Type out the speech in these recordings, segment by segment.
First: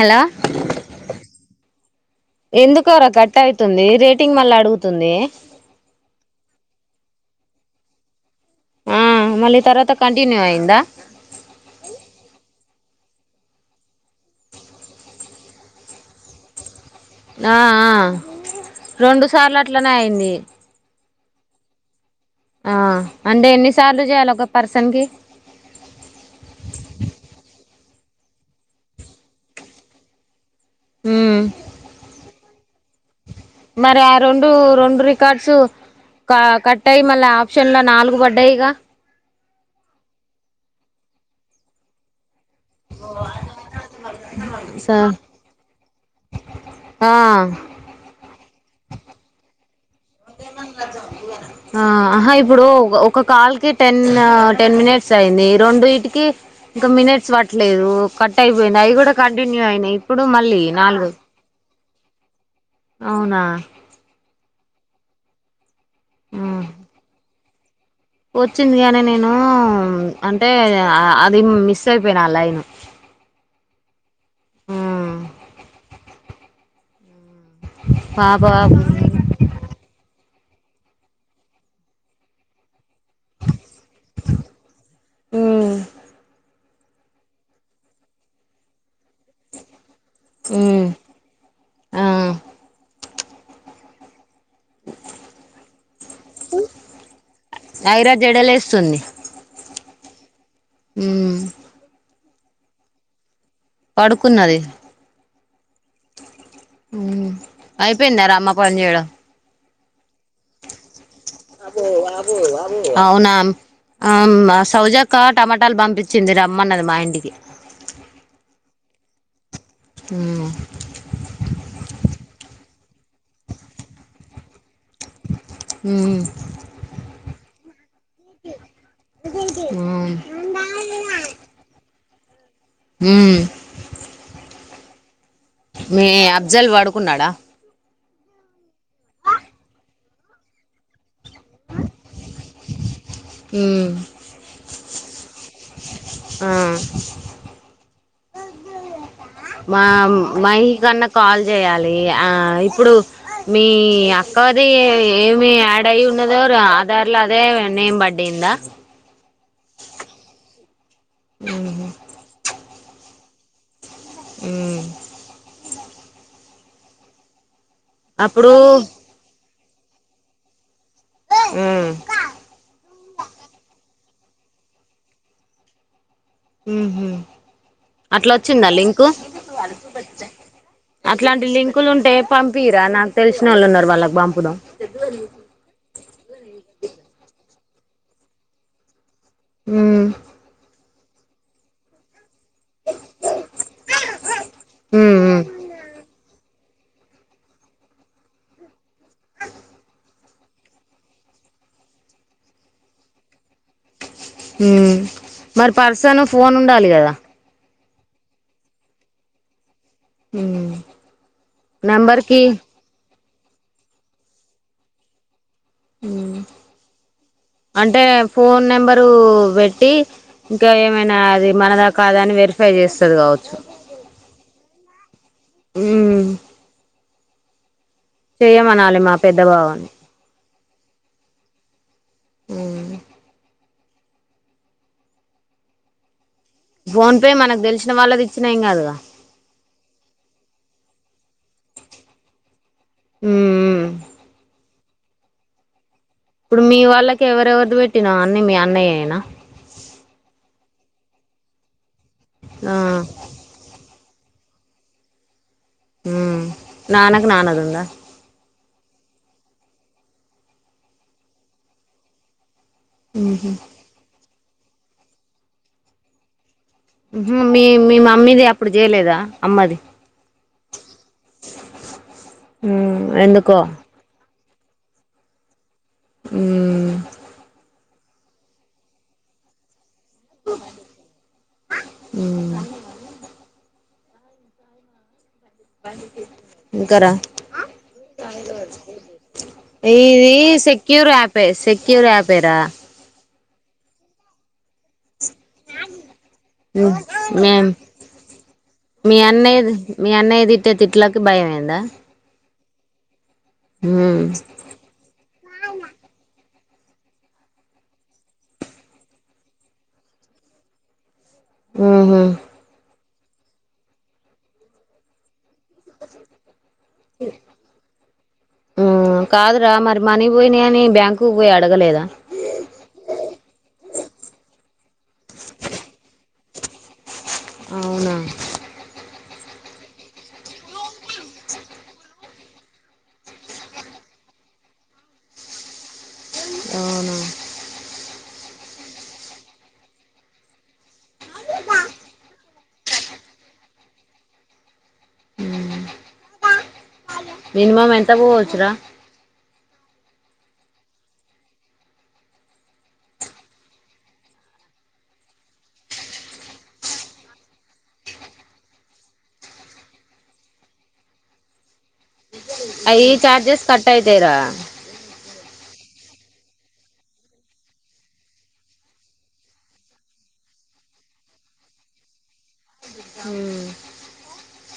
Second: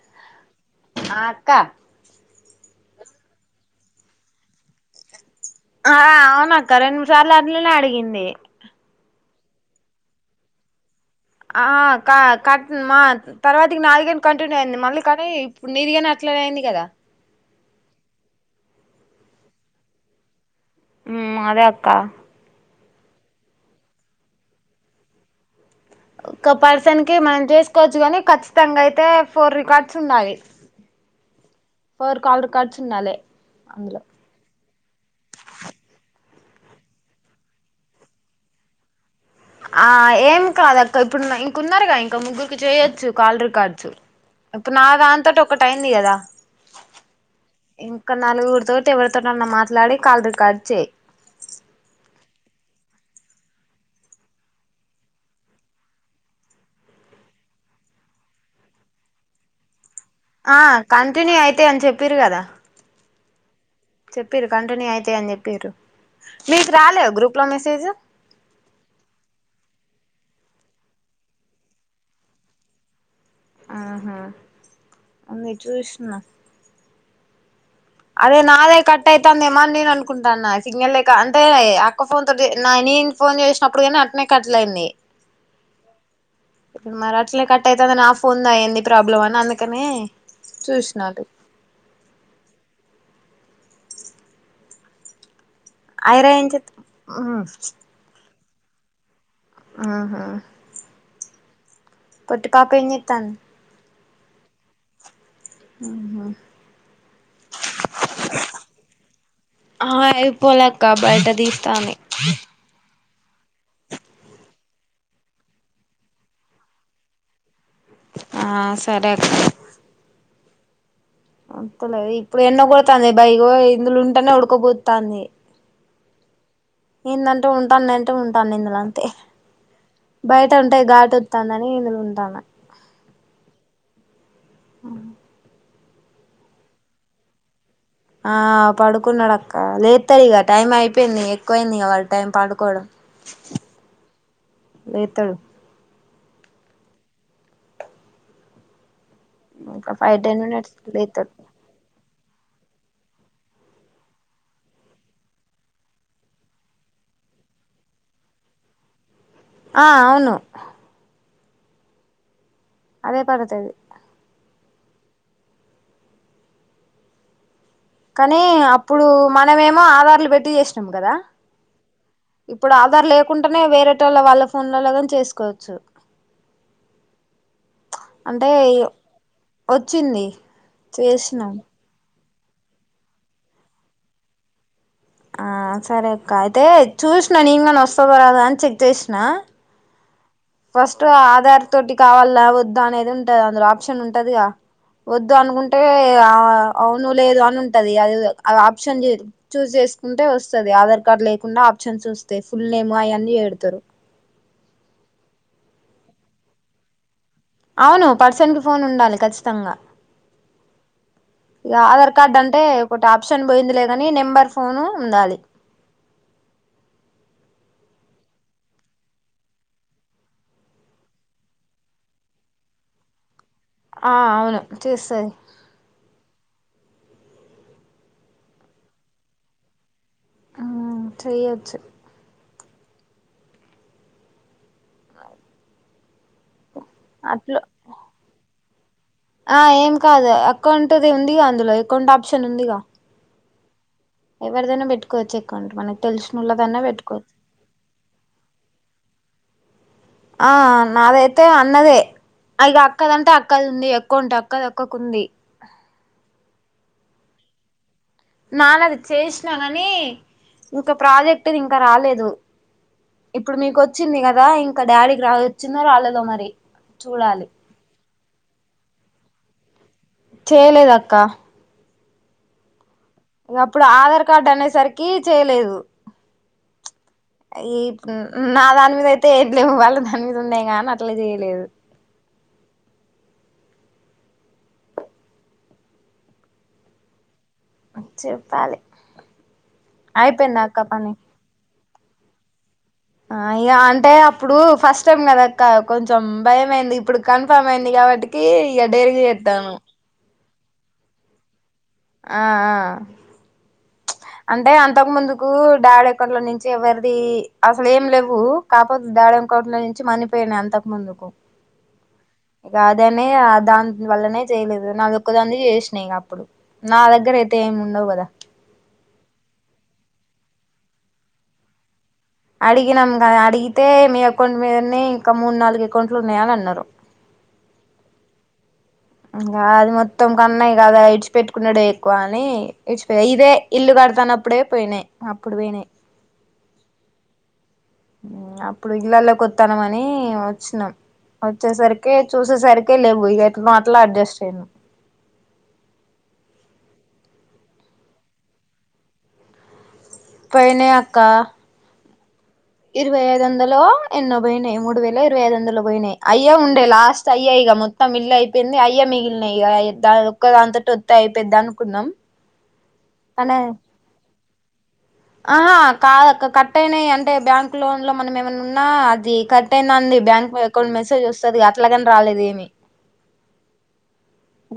Hello ఆ అక్క ఎందుకు కర కట్ అయతుంది రేటింగ్ మళ్ళా అడుగుతుంది ఆ అవున అక్క రెండుముడు సార్లు అట్లానే అడిగింది ఆ మళ్ళీ తర్వాత కంటిన్యూ అయిందా ఆ క కట్ మా తర్వాతి నదిగిని కంటిన్యూ అయింది మళ్ళీ కానీ ఇప్పుడు నీది గాన ఇట్లా పోయింది కదా ఆ ఆ రెండు సార్లు అట్లనే అయింది ఉ అదే అక్కా ఆ అంటే ఎన్ని సార్లు చేయాలి ఒక పర్సన్ కి ఒక పర్సన్ కి మనం చేసుకోవచ్చు కాని ఖచ్చితంగా అయితే ఫోర్ రికార్డ్స్ ఉండలి ఉమ్ పోర్ కాల్ రికార్డ్స్ ఉండాలే మరి ఆ రెండు రెండు రికార్డ్స్ క కట్టాయి మళ్ళీ ఆప్షన్ లో నాలుగు పడ్డాయిగా ఆ ఏం కాదక్క ఇప్పుడు ఇంకన్నారుగా ఇంకా ముగ్గురు చేయొచ్చు కాల్ రికార్డ్స్ ఇప్పుడు నా స దానీతోటి ఒకటి అయింది కదా ఆ ఇంకా నలుగురితోటి ఎవరితోనన్న మాట్లాడి కాల్ రికార్డ్ చేయి ఆ ఆహా ఇప్పుడు ఒక కాల్ కి టెన్ టెన్ మినిట్స్ అయింది రెండు ఇటికి ఇంకా మినిట్స్ పట్లేదు కట్ అయిపోయింది అవి కూడా కంటిన్యూ అయినాయి ఇప్పుడు ఆ మళ్ళీ నాలుగు కంటిన్యూ అయితే అని చెప్పిర్రు కదా అవునా చెప్పిర్రు కంటిన్యూ అయితాయి అని చెప్పిర్రు ఉమ్. మీకు రాలే గ్రూప్లో మెసేజ్ వచ్చింది గానీ నేను అంటే అది మిస్ అయిపోయినా ఆ లైన్ ఆహా నా అదే పాప నాదే కట్ అయితందేమని నేను అనుకుంటా న్న సిగ్నల్ లేక అంటే అక్క ఫోన్ తోటి నా నేన్ ఫోన్ చేసినప్పుడైనా అట్నే కట్ జేయండి ఉమ్, మరాట్నే కట్ అయితంది నా ఫోన్ దా ఎంది ప్రాబ్లమ్ అని అందుకనే ఉమ్, చూసినాటు ఆ ఐరా ఏం చెత్ మ్ ఐరా జడలేస్తుంది ఆహా హ్మ్ పొట్టిపాప ఎం జేతంది పడుకున్నది. ఉమ్ ఊమ్, అయిపొయింద రామ్మ ఫోన్ ఆహ, అయ్ పొలె అక్క బయట దీస్తాని. ఔనామ్. ఆమ్ అ సౌజక్క టమటాల్ బంపిచ్చింది. రమ్మన్నది మా ఇంటికి. ఆ సరె అక్క, ఊహ్ అంతలె ఇప్పుడు ఎండ గొడతాంది. బై యిగొ ఇందులొ ఉంటెనె ఉడకబోత్తాంది. మ్ యేందంటే ఉంటాన్ అంటే, ఉంటాన్ నిందుల అంతె, మ్ బయట ఉంటయ్, ఘాటు వత్తాందనీ, ఇందులొ ఉంట- హూమ్ మీ అబ్జల్ వడుకున్నాడ? ఆ -పడుకున్నడక్క లేతై ఇగ టైం అయ్ పొయింది. ఎక్కువ అయింది. ఇగ వాడ్ టైం పడుకోడం. ఊమ్, లేతాడు ఆ- ఒక ఫైవ్ మామ్, టెన్ మినిట్స్ మయన కన్న లేతాడు కాల్ జెయాలీ ఆ యిప్పుడు, మీ అక్కది ఏమేమి యాడ్ అయి ఉన్నదొ రా ఆధార్ ల అదె నేమ్ బడింది. యిందా ఆ ఔను. ఉహు, అదె పడతది ఉమ్ కాని అప్పుడు అప్పుడు మనవేమొ ఆధార్లు బెట్టి జేస్ నమ్ గద, మ్ ఇప్పుడు ఆద్- ఆదార్ లేకుంటనె వేరెటోళ్ళ, వాళ్ళ ఫోన్లలొగాని చేస్ కోవచ్చు. ఊహు అట్ల అంటే ఒచ్చింద లింకు, వచ్చింది అట్లాంటి చేసినాం లింకులుంటె? పంపియర, నాక్ తెల్ సినోళ్ళు ఉన్నరు, వాళ్ళకి బంపుదం. ఆ సరె అక్క అయితే, చూస్ న నీంగాని వస్తదొ రాదొ అని చెక్ జేస్- ఊమ్ ఫస్టు ఆధార్ తోటి కావల్- అల వద్దు అనేది ఉంటది, అందులొ ఆప్షన్ ఉంటది, ఇగ ఉమ్ వద్దు అనుకుంటే ఆ- ఔను లేదు అన్ ఉంటది. అదేదొ అగ్ ఆప్షన్ లేదు, చూజ్ జేస్ కుంటె వస్తది. ఆధార్ కార్డ్ లేకుండ- చన్స్ వస్తె, ఫుల్ ఏము అయన్ని యేడుతారు. ఉమ్మ్, ఉమ్మ్, మర్ పర్సును ఫోన్ ఉండాలి గద? ఔను, పర్సన్ కి ఫోన్ ఉండలి ఖచ్చితంగ. ఉమ్ యిగ ఆధార్ కార్డ్ నెంబర్కి అంటె, ఒక టాపిక్ - ఆప్షన్ బొయిందిలెగాని, నెంబర్ ఫోను ఉండాలి. ఊ అంటె ఫోన్ నెంబరూ బెట్టి, ఇంక ఏమైన అది మనద కాద అని వెరిఫై? జెస్తరు కావచ్చు. ఆ ఆ అ ఔను చేస్తది. ఉమ్ చెయ్యమనాలి మా పెద్ద బావ ఆ చెయ్యెచ్చు ఉమ్మ్ ఫోన్ పే అట్లు మనకి తెలిసిన వాళ్ళది యిచ్చిన ఏం గాదుగా ఆ ఏం కాదు అకౌంటుది ఉందిగ అందులో ఎకౌంట్ ఆప్షన్ ఉందిగ ఉమ్మ్ ఉమ్మ్ ఎవరిదైన బెట్టుకోచ్చు ఎకౌంట్ మనకి ఇప్పుడు మీ వాళ్ళకి ఎవరెవరిది పెట్టినావ్ అన్ని మీ అన్న యేన ఆ నాదైతె అన్నదే అయ్ ఆ ఇగ అక్కదంటే అక్కది ఉంది అక్ కొంట్ అక్కది అక్కకుంది హ్మ్ నాన్నకు నాన్నది ఉందా నాన్నది చేసిన గాని ఇంకా ప్రాజెక్ట్ ది ఇంకా రాలేదు ఇప్పుడు మీకు వచ్చింది కదా ఇంకా డాడీకి రాలే వచ్చిందో రాలేదో మరి ఉమ్ చూడాలి మీ మీ మమ్మీది అప్పుడు చేయలేదా అమ్మది చేయలేదక్క ఉమ్ ఎందుకో ఇగ అప్పుడు ఆధార్ కార్డు అనేసరికి చేయలేదు ఉమ్ ఈ నా దాని మీద అయితే ఏం లేవు వాళ్ళ అనిది ఉన్నాయి కానీ అట్లా చేయలేదు ఇగ్గర చెప్పాలి ఇది అయిపోయిందా అక్క సెక్యూర్ పని యాపే సెక్ సెక్యూర్ యాప్ ఏ రా ఆ ఇగ అంటే అప్పుడు ఫస్ట్ ఇష్టం కదక్క కొంచెం భయం అయింది ఇప్పుడు మేం కన్ఫామ్ అయింది కాబట్టికి ఇక డైలీ మీ చెత్తను అన్నయ్యది మీ అన్నయ్య తిట్టే తిట్లకి భయం అయిందా ఆ ఆ ఉమ్ అంటే అంతకు ముందుకు డాడీ అకౌంట్లో నుంచి ఎవరిది అసలు ఏం లెవ్వు కాపోతే డాడీ అకౌంట్లో నుంచి మని పోయినాయి అంతకు ముందుకు హ్మ్ హు రాదనే ఆ దాన్ వలనే చేయలేదు నా ఒక్క దానిది చేసినాయి అప్పుడు నా దగ్గర అయితే ఏమి ఉండవు కదా పోయినయి అని బ్యాంకుకు పోయి అడగలేదా అడిగినాం అడిగితే మీ అకౌంట్ మీదనే ఇంకా మూడు నాలుగు అకౌంట్లు ఉన్నాయని అన్నారు అవునా ఇంకా అది మొత్తం కన్నాయి కదా ఇడిచిపెట్టుకున్నాడు ఎక్కువ అని ఇడిచిపో ఇదే ఇల్లు కడత సన్న అప్పుడే పోయినాయి అప్పుడు పోయినాయి అవునా అప్పుడు ఇళ్లల్లోకి వత్తన్నమని వచ్చినాం వచ్చేసరికి చూసేసరికే లెవ్వు ఇక ఎటునో అట్లా అడ్జస్ట్ అయ్యినం హ్మ్ మినిమమ్ ఎంత పోవచ్చురా పోయినాయి అక్క ఇరవై ఐదు వందలో ఎన్నో పోయినాయి మూడు వేల ఇరవై ఐదు వందలు పోయినాయి అయ్యే ఉండే లాస్ట్ అయ్యే ఇక మొత్తం ఇళ్లయిపోయింది అయ్యే మిగిలినయి ఇగ ఒక్క దానితోటి వత్తయి పెద్ద అనుకున్నాం అయ్యే చార్జెస్ కట్ అయితాయిరా ఆహ కాదక్క కట్ అయినాయి అంటే బ్యాంక్ లోన్ లో మనం ఏమైన ఉన్నా అది కట్ అయినాంది బ్యాంక్ అకౌంట్ మెసేజ్ వస్తుంది అట్లాగని రాలేద్ ఏమి హ్మ్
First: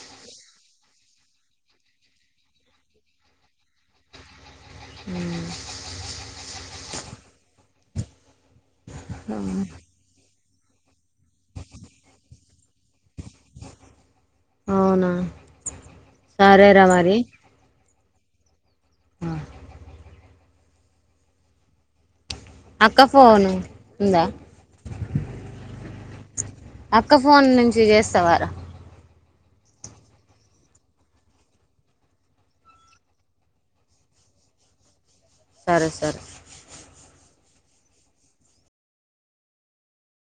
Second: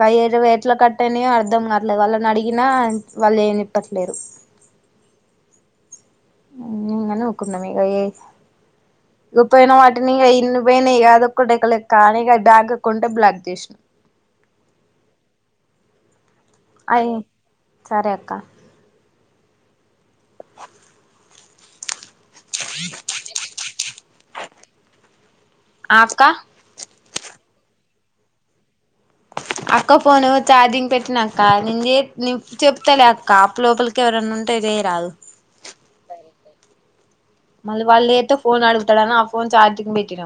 అ ఎట్లా కట్టయినవో అర్ధం కాట్లేదు వాళ్ళని అడిగినా వాళ్ళు ఏమి చెప్పట్లేరు హ్మ్ ఇగ కుంద మీగ ఇకపోయినా వాటిని ఇన్ని పోయినా ఏదో ఒక కానీ బ్యాగ అకుౌంటే బ్లాక్ చేసా అవునా సరేరా అయి్య మరి సరే అక్క ఆ అక్క ఫోన్ ఉంద ఆ అక్క అక్క ఫో ఫోన్ నుంచి చేస్తేవారుా అక్క ఫోను ఛార్జింగ్ పెట్టినాక్క నేను చెప్తాలే అక్క అప్పు లోపలికి ఎవరైన్నా ఉంటే తే రాదు సరే సరే మళ్ళీ వాళ్ళు లేతే ఫోన్ అడుగుతడని ఆ ఫోన్ చార్జింగ్ వెట్టిన